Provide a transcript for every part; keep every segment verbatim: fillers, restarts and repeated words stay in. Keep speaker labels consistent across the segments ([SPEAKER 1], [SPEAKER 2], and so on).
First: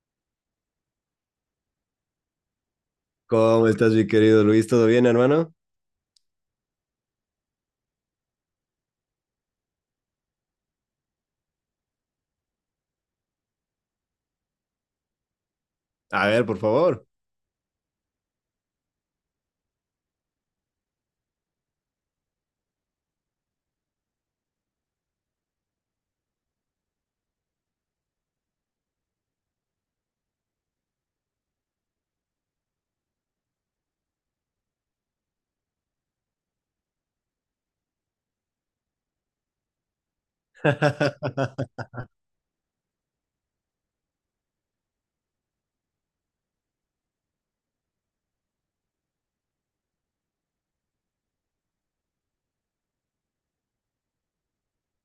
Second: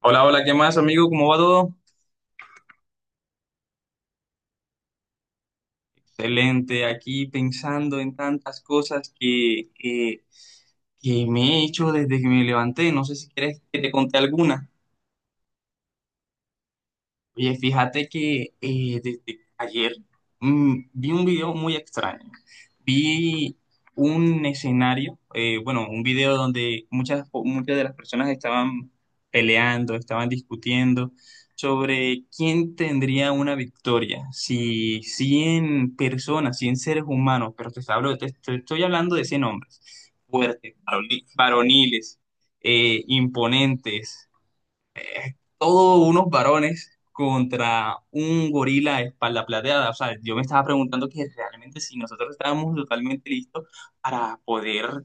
[SPEAKER 1] Hola, hola, ¿qué más, amigo? ¿Cómo va todo?
[SPEAKER 2] ¿Cómo estás, mi querido Luis? ¿Todo bien, hermano?
[SPEAKER 1] Excelente, aquí pensando en tantas cosas que, que, que me he hecho desde que me levanté. No sé si quieres que te conté alguna.
[SPEAKER 2] A ver, por favor.
[SPEAKER 1] Oye, fíjate que eh, desde ayer mm, vi un video muy extraño. Vi un escenario, eh, bueno, un video donde muchas, muchas de las personas estaban peleando, estaban discutiendo sobre quién tendría una victoria, si cien personas, cien seres humanos, pero te hablo, te- te estoy hablando de cien hombres, fuertes, varoni- varoniles, eh, imponentes, eh, todos unos varones contra un gorila de espalda plateada. O sea, yo me estaba preguntando que realmente si nosotros estábamos totalmente listos para poder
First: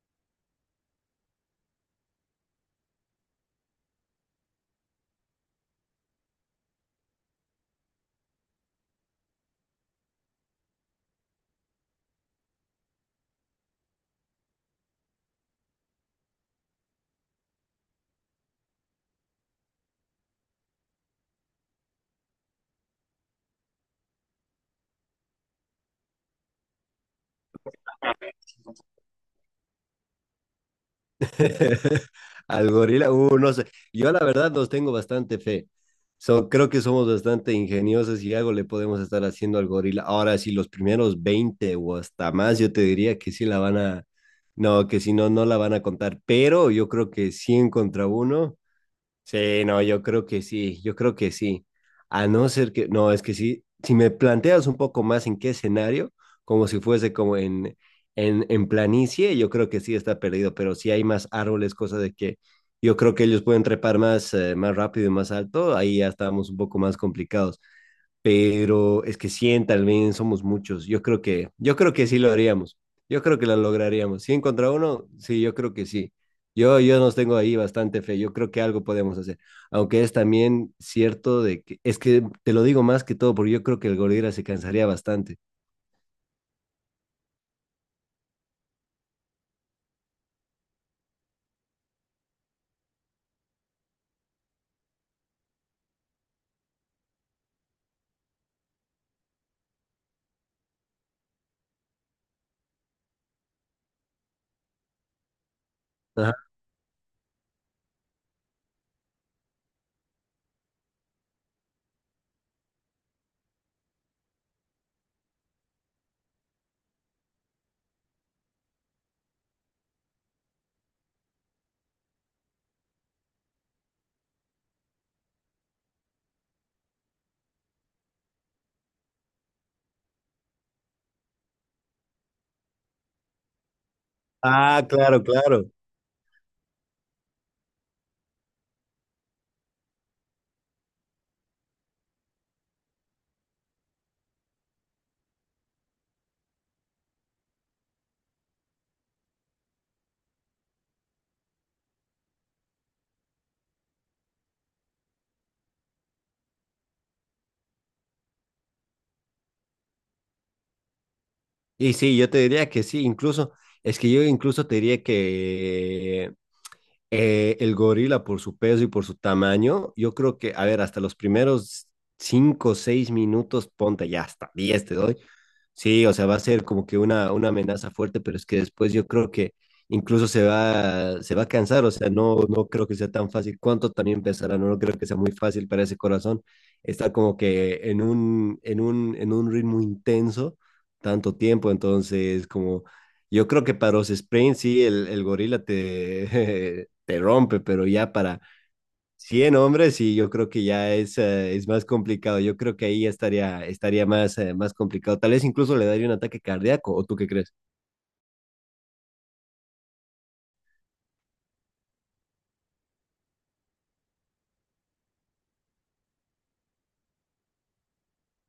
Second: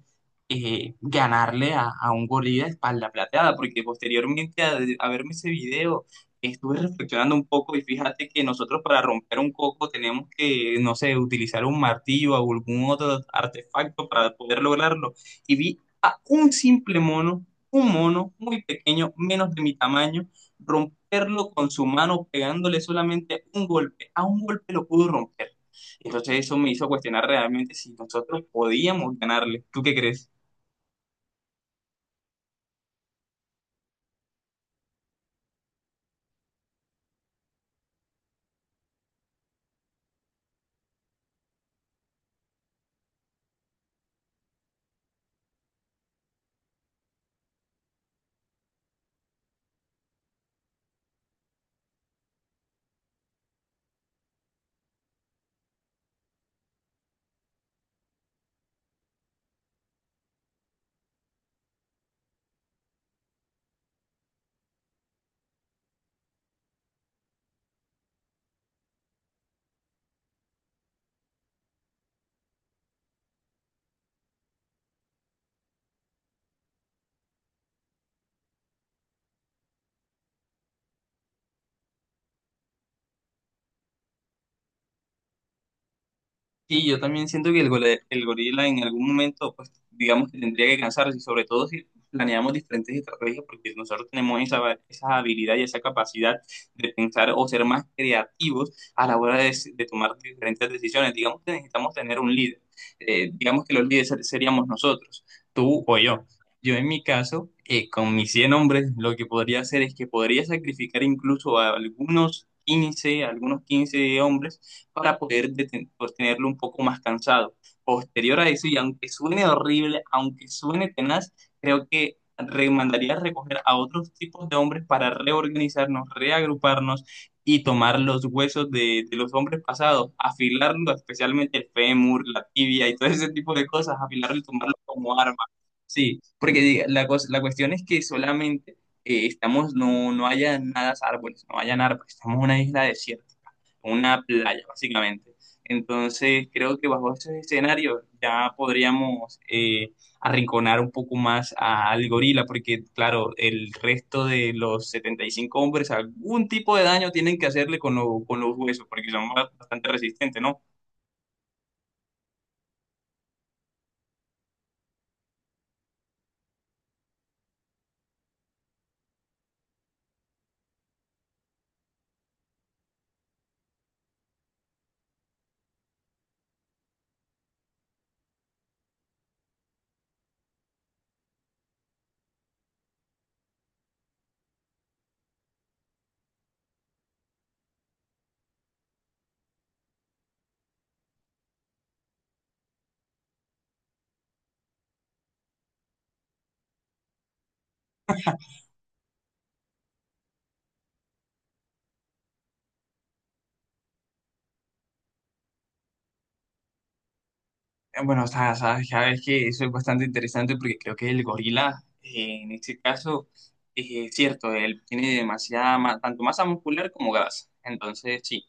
[SPEAKER 1] eh, ganarle a, a un gorila de espalda plateada, porque posteriormente a, a verme ese video estuve reflexionando un poco y fíjate que nosotros para romper un coco tenemos que, no sé, utilizar un martillo o algún otro artefacto para poder lograrlo. Y vi a un simple mono, un mono muy pequeño, menos de mi tamaño, romperlo con su mano pegándole solamente un golpe. A un golpe lo pudo romper. Entonces eso me hizo cuestionar realmente si nosotros podíamos ganarle. ¿Tú qué crees?
[SPEAKER 2] Al gorila, uh, no sé. Yo la verdad los tengo bastante fe. So, creo que somos bastante ingeniosos y algo le podemos estar haciendo al gorila. Ahora, si los primeros veinte o hasta más, yo te diría que sí la van a, no, que si no, no la van a contar. Pero yo creo que cien contra uno. Sí, no, yo creo que sí, yo creo que sí. A no ser que, no, es que sí, si me planteas un poco más en qué escenario, como si fuese como en, en, en planicie, yo creo que sí está perdido, pero si hay más árboles, cosa de que yo creo que ellos pueden trepar más, eh, más rápido y más alto, ahí ya estamos un poco más complicados, pero es que cien tal vez somos muchos. Yo creo que, yo creo que sí lo haríamos. Yo creo que lo lograríamos. cien contra uno, sí, yo creo que sí. Yo, yo nos tengo ahí bastante fe. Yo creo que algo podemos hacer. Aunque es también cierto de que, es que te lo digo más que todo porque yo creo que el gorila se cansaría bastante.
[SPEAKER 1] Sí, yo también siento que el, gole- el gorila en algún momento, pues digamos que tendría que cansarse, y sobre todo si planeamos diferentes estrategias, porque nosotros tenemos esa, esa habilidad y esa capacidad de pensar o ser más creativos a la hora de, de tomar diferentes decisiones. Digamos que necesitamos tener un líder. Eh, digamos que los líderes ser- seríamos nosotros, tú o yo.
[SPEAKER 2] Ajá.
[SPEAKER 1] Yo en mi caso, eh, con mis cien hombres, lo que podría hacer es que podría sacrificar incluso a algunos quince algunos quince hombres para poder tenerlo un poco más cansado. Posterior a eso, y aunque suene horrible, aunque suene tenaz, creo que mandaría recoger a otros tipos de hombres para reorganizarnos, reagruparnos y tomar los huesos de, de los hombres pasados, afilarlo, especialmente el fémur, la tibia y todo ese tipo de cosas, afilarlo y tomarlo
[SPEAKER 2] Ah,
[SPEAKER 1] como
[SPEAKER 2] claro,
[SPEAKER 1] arma.
[SPEAKER 2] claro.
[SPEAKER 1] Sí, porque la, cosa- la cuestión es que solamente eh, estamos, no, no haya nada árboles, no hayan árboles, estamos en una isla desierta, una playa, básicamente. Entonces, creo que bajo ese escenario ya podríamos eh, arrinconar un poco más a- al gorila, porque claro, el resto de los setenta y cinco hombres algún tipo de daño tienen que hacerle con, lo- con los huesos, porque son ba- bastante resistentes, ¿no?
[SPEAKER 2] Y sí, yo te diría que sí. Incluso, es que yo incluso te diría que Eh, el gorila, por su peso y por su tamaño, yo creo que, a ver, hasta los primeros cinco, o seis minutos, ponte ya hasta diez te doy. Sí, o sea, va a ser como que una, una amenaza fuerte, pero es que después yo creo que incluso se va, se va a cansar, o sea, no, no creo que sea tan fácil. ¿Cuánto también pesará? No, no creo que sea muy fácil para ese corazón estar como que en un, en un, en un ritmo intenso tanto tiempo, entonces como yo creo que para los sprints sí, el, el gorila te, te rompe, pero ya para cien hombres y yo creo que ya es, eh, es más complicado. Yo creo que ahí ya estaría, estaría más, eh, más complicado. Tal vez incluso le daría un ataque cardíaco, ¿o tú qué crees?
[SPEAKER 1] Eh, Bueno, o sea, sabes, ya ves que eso es bastante interesante porque creo que el gorila, eh, en este caso, eh, es cierto, él tiene demasiada, ma- tanto masa muscular como grasa. Entonces, sí.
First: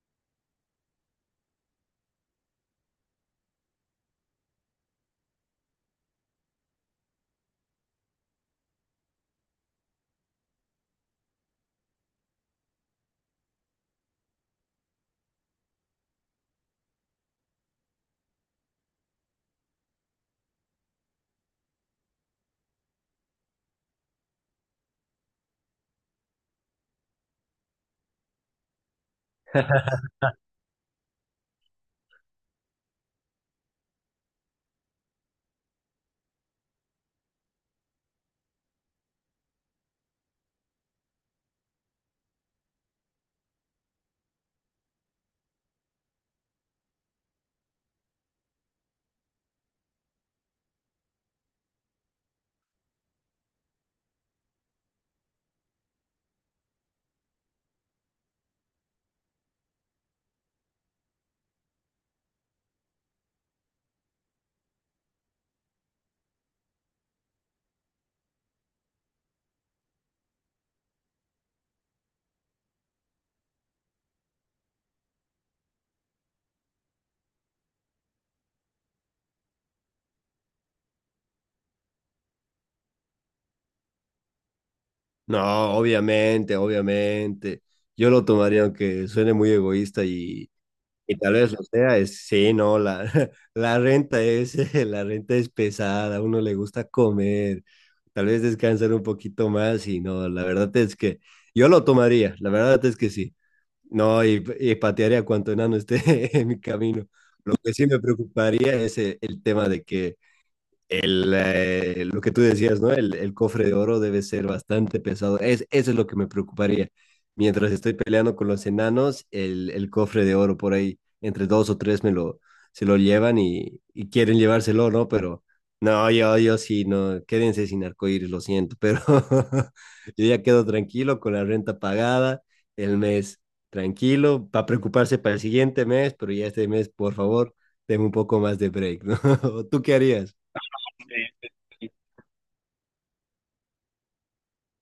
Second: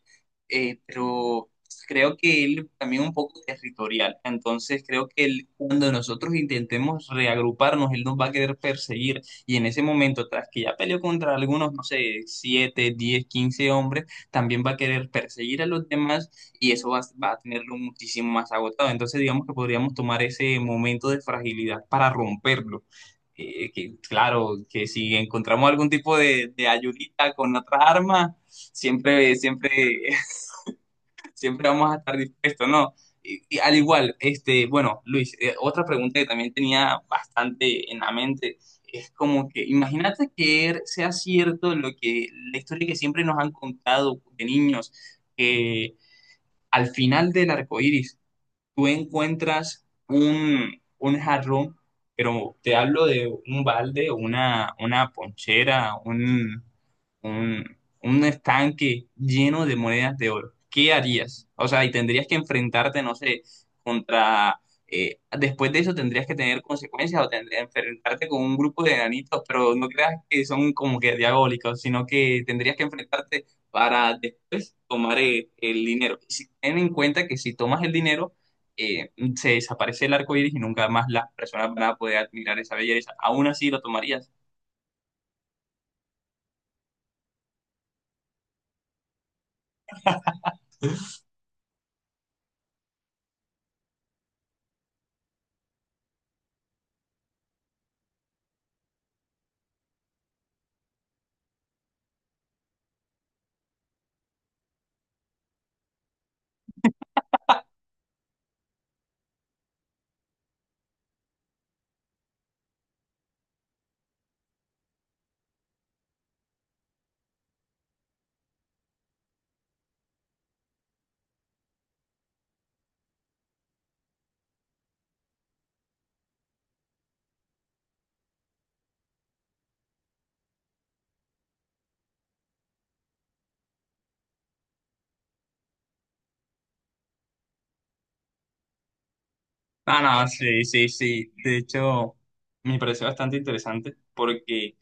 [SPEAKER 1] Eh, pero creo que él también un poco territorial. Entonces, creo que él, cuando nosotros intentemos reagruparnos, él nos va a querer perseguir. Y en ese momento, tras que ya peleó contra algunos, no sé, siete, diez, quince hombres, también va a querer perseguir a los demás y eso va, va a tenerlo muchísimo más agotado. Entonces, digamos que podríamos tomar ese momento de fragilidad para romperlo. Eh, que, claro, que si encontramos algún tipo de, de ayudita con otras armas, siempre, siempre, siempre vamos a estar dispuestos, ¿no? Y, y al igual, este, bueno, Luis, eh, otra pregunta que también tenía bastante en la mente es como que, imagínate que er- sea cierto lo que la historia que siempre nos han contado de niños, que al final del arco iris tú encuentras un, un jarrón, pero te hablo de un balde, una, una ponchera, un, un, un estanque lleno de monedas de oro. ¿Qué harías? O sea, y tendrías que enfrentarte, no sé, contra... eh, después de eso tendrías que tener consecuencias o tendrías que enfrentarte con un grupo de enanitos, pero no creas que son como que diabólicos, sino que tendrías que enfrentarte para después tomar eh, el dinero. Y si ten en cuenta que si tomas el dinero, eh, se desaparece el arco iris y nunca más las personas van a poder admirar esa belleza. Aún así lo tomarías.
[SPEAKER 2] No, obviamente, obviamente. Yo lo tomaría aunque suene muy egoísta y, y tal vez lo sea. Es, sí, no, la, la renta es, la renta es pesada, a uno le gusta comer, tal vez descansar un poquito más y no, la verdad es que yo lo tomaría, la verdad es que sí. No, y, y patearé a cuanto enano esté en mi camino. Lo que sí me preocuparía es eh, el tema de que el, eh, lo que tú decías, ¿no? El, el cofre de oro debe ser bastante pesado. Es, eso es lo que me preocuparía. Mientras estoy peleando con los enanos, el, el cofre de oro por ahí, entre dos o tres me lo, se lo llevan y, y quieren llevárselo, ¿no? Pero no, yo, yo sí, no, quédense sin arcoíris, lo siento, pero yo ya quedo tranquilo con la renta pagada, el mes tranquilo, para preocuparse para el siguiente mes, pero ya este mes, por favor, tengo un poco más de break, ¿no? ¿Tú qué
[SPEAKER 1] Ah, no,
[SPEAKER 2] harías?
[SPEAKER 1] sí, sí, sí.
[SPEAKER 2] Sí.
[SPEAKER 1] De hecho, me pareció bastante interesante porque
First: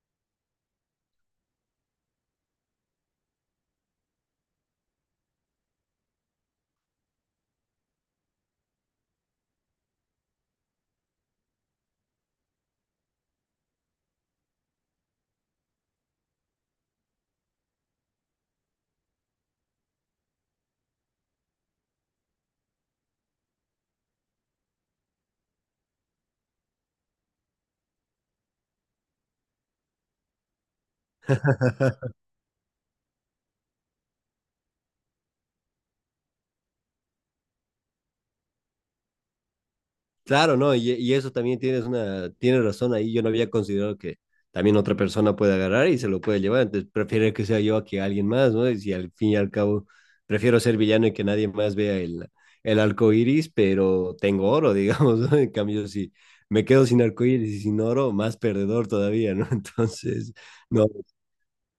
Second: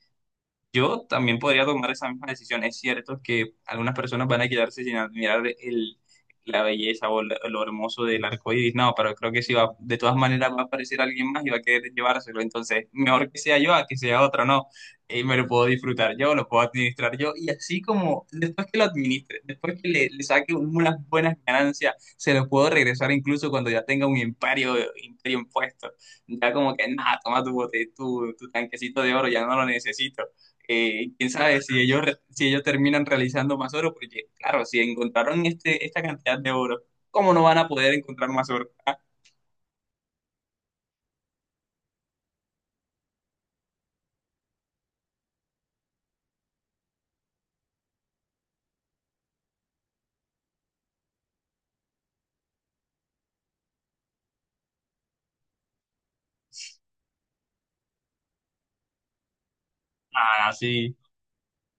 [SPEAKER 1] yo también podría tomar esa misma decisión. Es cierto que algunas personas van a quedarse sin admirar el, la belleza o lo, lo hermoso del arco iris. No, pero creo que si va, de todas maneras va a aparecer alguien más y va a querer llevárselo. Entonces, mejor que sea yo a que sea otro, ¿no? Y me lo puedo disfrutar yo, lo puedo administrar yo. Y así como después que lo administre, después que le, le saque unas buenas ganancias, se lo puedo regresar incluso cuando ya tenga un imperio, imperio impuesto. Ya como que, nada, toma tu bote, tu, tu tanquecito de oro, ya no lo necesito. Eh, quién sabe si ellos, re- si ellos terminan realizando más oro, porque claro, si encontraron este, esta cantidad de oro, ¿cómo no van a poder encontrar más oro? Ah,
[SPEAKER 2] Claro, no, y, y eso también tienes una, tienes razón ahí. Yo no había considerado que también otra persona puede agarrar y se lo puede llevar. Entonces prefiero que sea yo a que alguien más, ¿no? Y si al fin y al cabo prefiero ser villano y que nadie más vea el, el arco iris, pero tengo oro, digamos, ¿no? En cambio, si me quedo sin arco iris y sin oro, más perdedor todavía, ¿no? Entonces,
[SPEAKER 1] ah,
[SPEAKER 2] no.
[SPEAKER 1] sí.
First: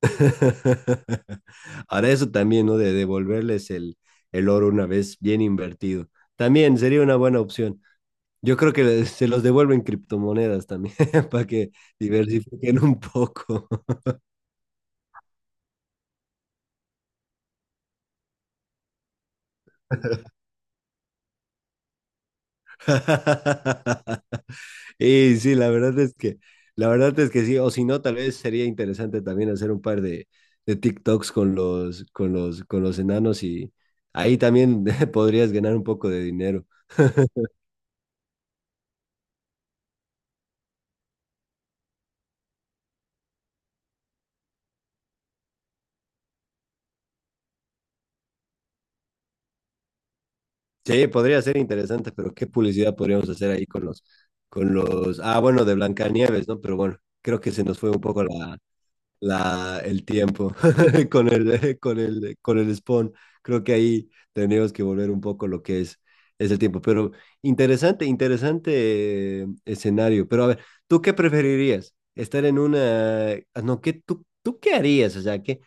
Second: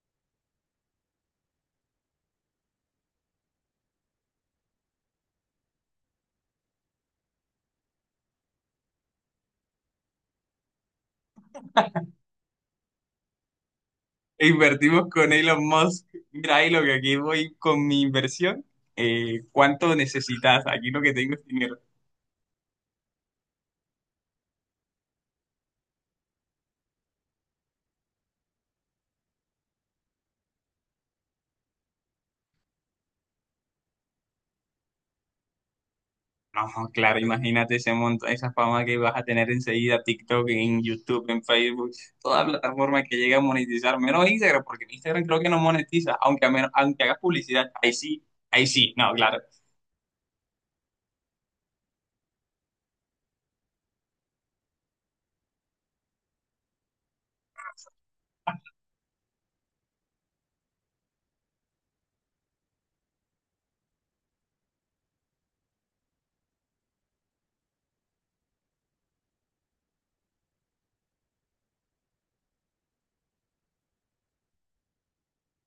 [SPEAKER 2] Ahora eso también, ¿no? De devolverles el, el oro una vez bien invertido. También sería una buena opción. Yo creo que le- se los devuelven criptomonedas también para que diversifiquen un poco.
[SPEAKER 1] Invertimos con Elon Musk. Mira, ahí lo que aquí voy con mi inversión. Eh, ¿cuánto necesitas? Aquí lo que tengo es dinero.
[SPEAKER 2] Y sí, la verdad es que, la verdad es que sí, o si no, tal vez sería interesante también hacer un par de, de TikToks con los, con los, con los enanos y ahí también podrías ganar un poco de dinero.
[SPEAKER 1] No, claro, imagínate ese monto, esa fama que vas a tener enseguida, TikTok, en YouTube, en Facebook, toda plataforma que llegue a monetizar, menos Instagram, porque en Instagram creo que no monetiza, aunque, a menos, aunque hagas publicidad, ahí sí, ahí sí, no, claro.
[SPEAKER 2] Sí, podría ser interesante, pero ¿qué publicidad podríamos hacer ahí con los, con los, ah, bueno, de Blancanieves, ¿no? Pero bueno, creo que se nos fue un poco la, la, el tiempo con el, con el, con el spawn. Creo que ahí tenemos que volver un poco lo que es, es el tiempo. Pero interesante, interesante eh, escenario. Pero a ver, ¿tú qué preferirías? Estar en una... ah, no, ¿qué, tú, ¿tú qué harías? O sea, ¿qué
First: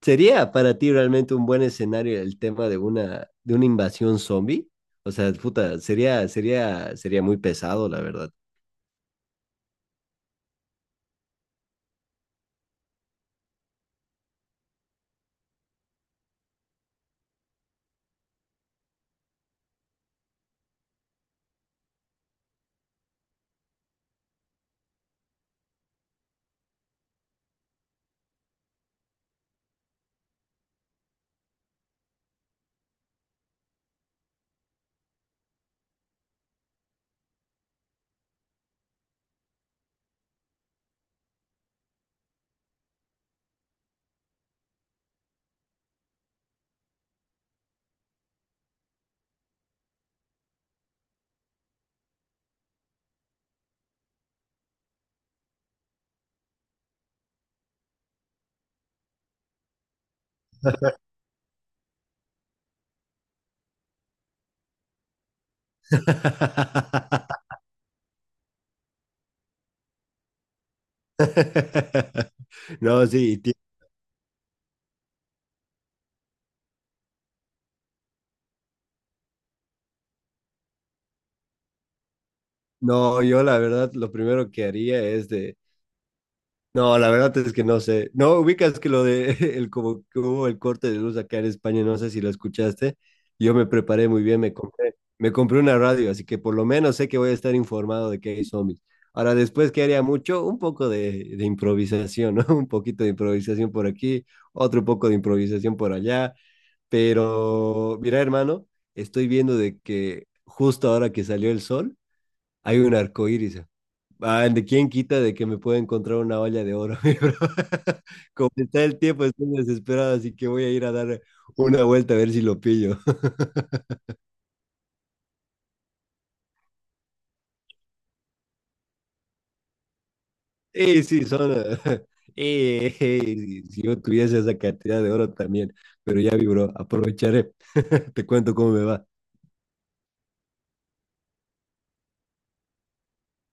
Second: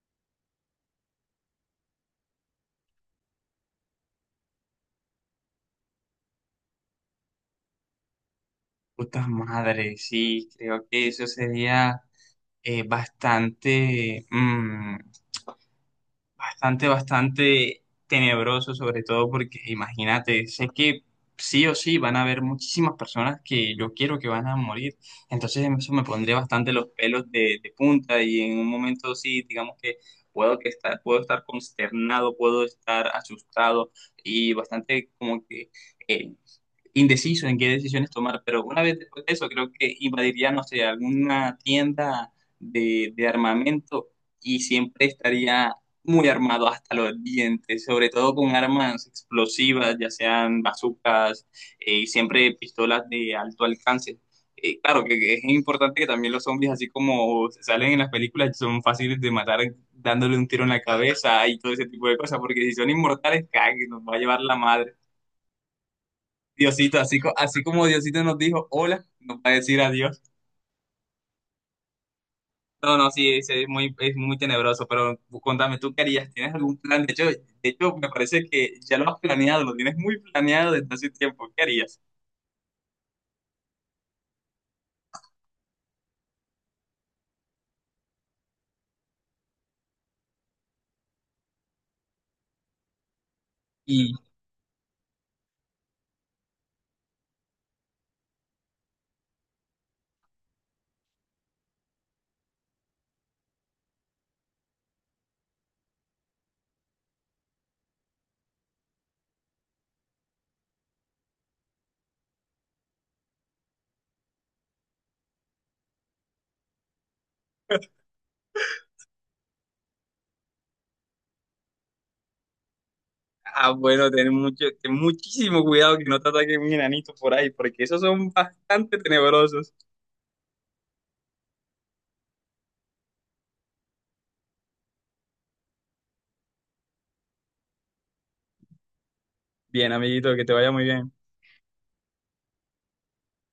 [SPEAKER 2] sería para ti realmente un buen escenario el tema de una, de una invasión zombie? O sea, puta, sería, sería, sería muy pesado, la verdad.
[SPEAKER 1] Puta madre, sí, creo que eso sería eh, bastante, mm, bastante, bastante tenebroso, sobre todo porque imagínate, sé que sí o sí van a haber muchísimas personas que yo quiero que van a morir, entonces eso me pondría bastante los pelos de, de punta y en un momento sí, digamos que puedo que estar, puedo estar consternado, puedo estar asustado y bastante como que eh, indeciso en qué decisiones tomar, pero una vez después de eso creo que invadiría, no sé, alguna tienda de, de armamento y siempre estaría muy armado hasta los dientes, sobre todo con armas explosivas, ya sean bazucas, eh, y siempre pistolas de alto alcance. Eh, claro que que es importante que también los zombies, así como se salen en las películas, son fáciles de matar dándole un tiro en la cabeza y todo ese tipo de cosas, porque si son inmortales, cague, nos va a llevar la madre. Diosito, así, co- así como Diosito nos dijo hola, nos va a decir adiós. No,
[SPEAKER 2] No,
[SPEAKER 1] no, sí,
[SPEAKER 2] sí,
[SPEAKER 1] es, es muy, es muy tenebroso, pero contame, ¿tú qué harías? ¿Tienes algún plan? De hecho, de hecho, me parece que ya lo has planeado, lo tienes muy planeado desde hace tiempo. ¿Qué harías?
[SPEAKER 2] no, yo la verdad lo primero que haría es de... No, la verdad es que no sé. No, ubicas que lo de el como que hubo el corte de luz acá en España, no sé si lo escuchaste. Yo me preparé
[SPEAKER 1] Y,
[SPEAKER 2] muy bien, me compré, me compré una radio, así que por lo menos sé que voy a estar informado de que hay zombies. Ahora, después, ¿qué haría mucho? Un poco de, de improvisación, ¿no? Un poquito de improvisación por aquí, otro poco de improvisación por allá. Pero, mira, hermano, estoy viendo de que justo ahora que salió el sol, hay un arco iris. Ah, ¿de quién quita de que me pueda encontrar una olla de oro, mi bro? Como está el tiempo, estoy desesperado, así que voy a ir a dar una vuelta a ver si lo pillo.
[SPEAKER 1] ah, bueno, ten mucho, ten muchísimo cuidado que no te ataquen un enanito por ahí, porque esos son bastante tenebrosos.
[SPEAKER 2] Y sí, son. eh, eh, eh, si si yo tuviese esa cantidad de oro también, pero ya vi, bro, aprovecharé. Te cuento cómo me va.
[SPEAKER 1] Bien, amiguito, que te vaya muy bien.